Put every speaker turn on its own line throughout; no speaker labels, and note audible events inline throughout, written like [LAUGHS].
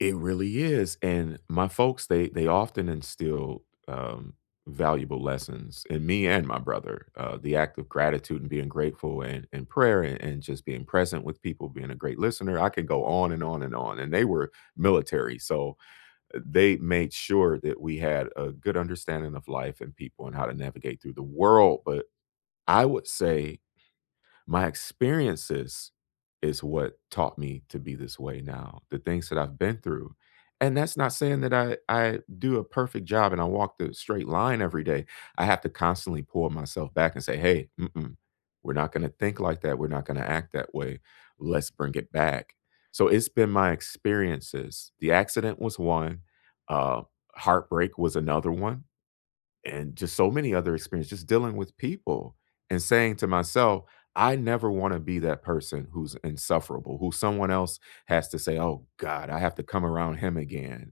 It really is, and my folks, they they often instill, um, valuable lessons in me and my brother, uh, the act of gratitude, and being grateful, and and prayer, a and just being present with people, being a great listener. I can go on and on and on, and they were military, so, uh, they made sure that we had a good understanding of life, and people, and how to navigate through the world, but I would say my experiences is what taught me to be this way now, the things that I've been through, and that's not saying that I I do a perfect job, and I walk the straight line every day, I have to constantly pull myself back, and say, "Hey, mm-mm, we're not gonna think like that, we're not gonna act that way, let's bring it back," so it's been my experiences. The accident was one, um, heartbreak was another one, and just so many other experiences, just dealing with people, and saying to myself, "I never wanna be that person who's insufferable, who someone else has to say, "Oh god, I have to come around him again."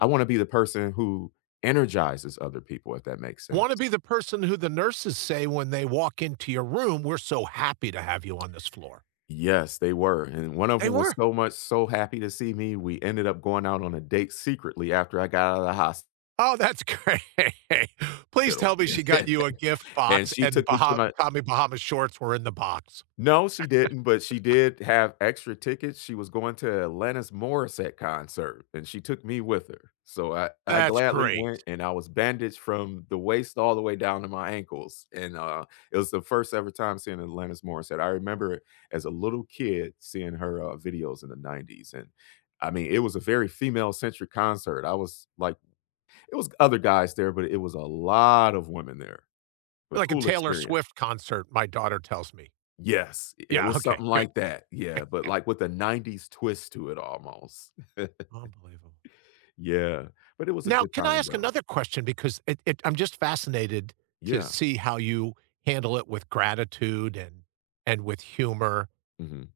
I wanna be the person who energizes other people, if that makes
Wanna
sense.
be the person who the nurses say when they walk into your room, "We're so happy to have you on this floor."
Yes, they were, and and one of
They
'em was
were.
so much, so happy to see me, we ended up going out on a date secretly after I got out of the hos
Oh, that's great. Please tell
spital,
me she got you a
[LAUGHS]
gift
and
box,
she
and
took me to
Baha
my
Tommy Bahamas shorts were in the box.
No, she didn't, but she
[LAUGHS]
did have extra tickets, she was going to Alanis Morissette concert, and she took me with her, so I I
That's
gladly went,
great.
and I was bandaged from the waist all the way down to my ankles, and, uh, it was the first ever time seeing Alanis Morissette, I remember it as a little kid, seeing her, uh, videos in the ‘90s, and I mean, it was a very female-centric concert, I was like it was other guys there, but it was a lot of women there, but
Like a
cool
Taylor
experience.
Swift concert, my daughter tells me.
Yes, i it
Yeah,
was
okay,
something
good.
like that, yeah, but,
[CHUCKLES]
like, with a ‘90s twist to it almost. [CHUCKLES]
Unbelievable.
Yeah, but it was a
Now,
good
can I
time,
ask
though.
another question, because it it I'm just fascinated to
Yeah.
see how you handle it with gratitude and and with humor.
Mhm.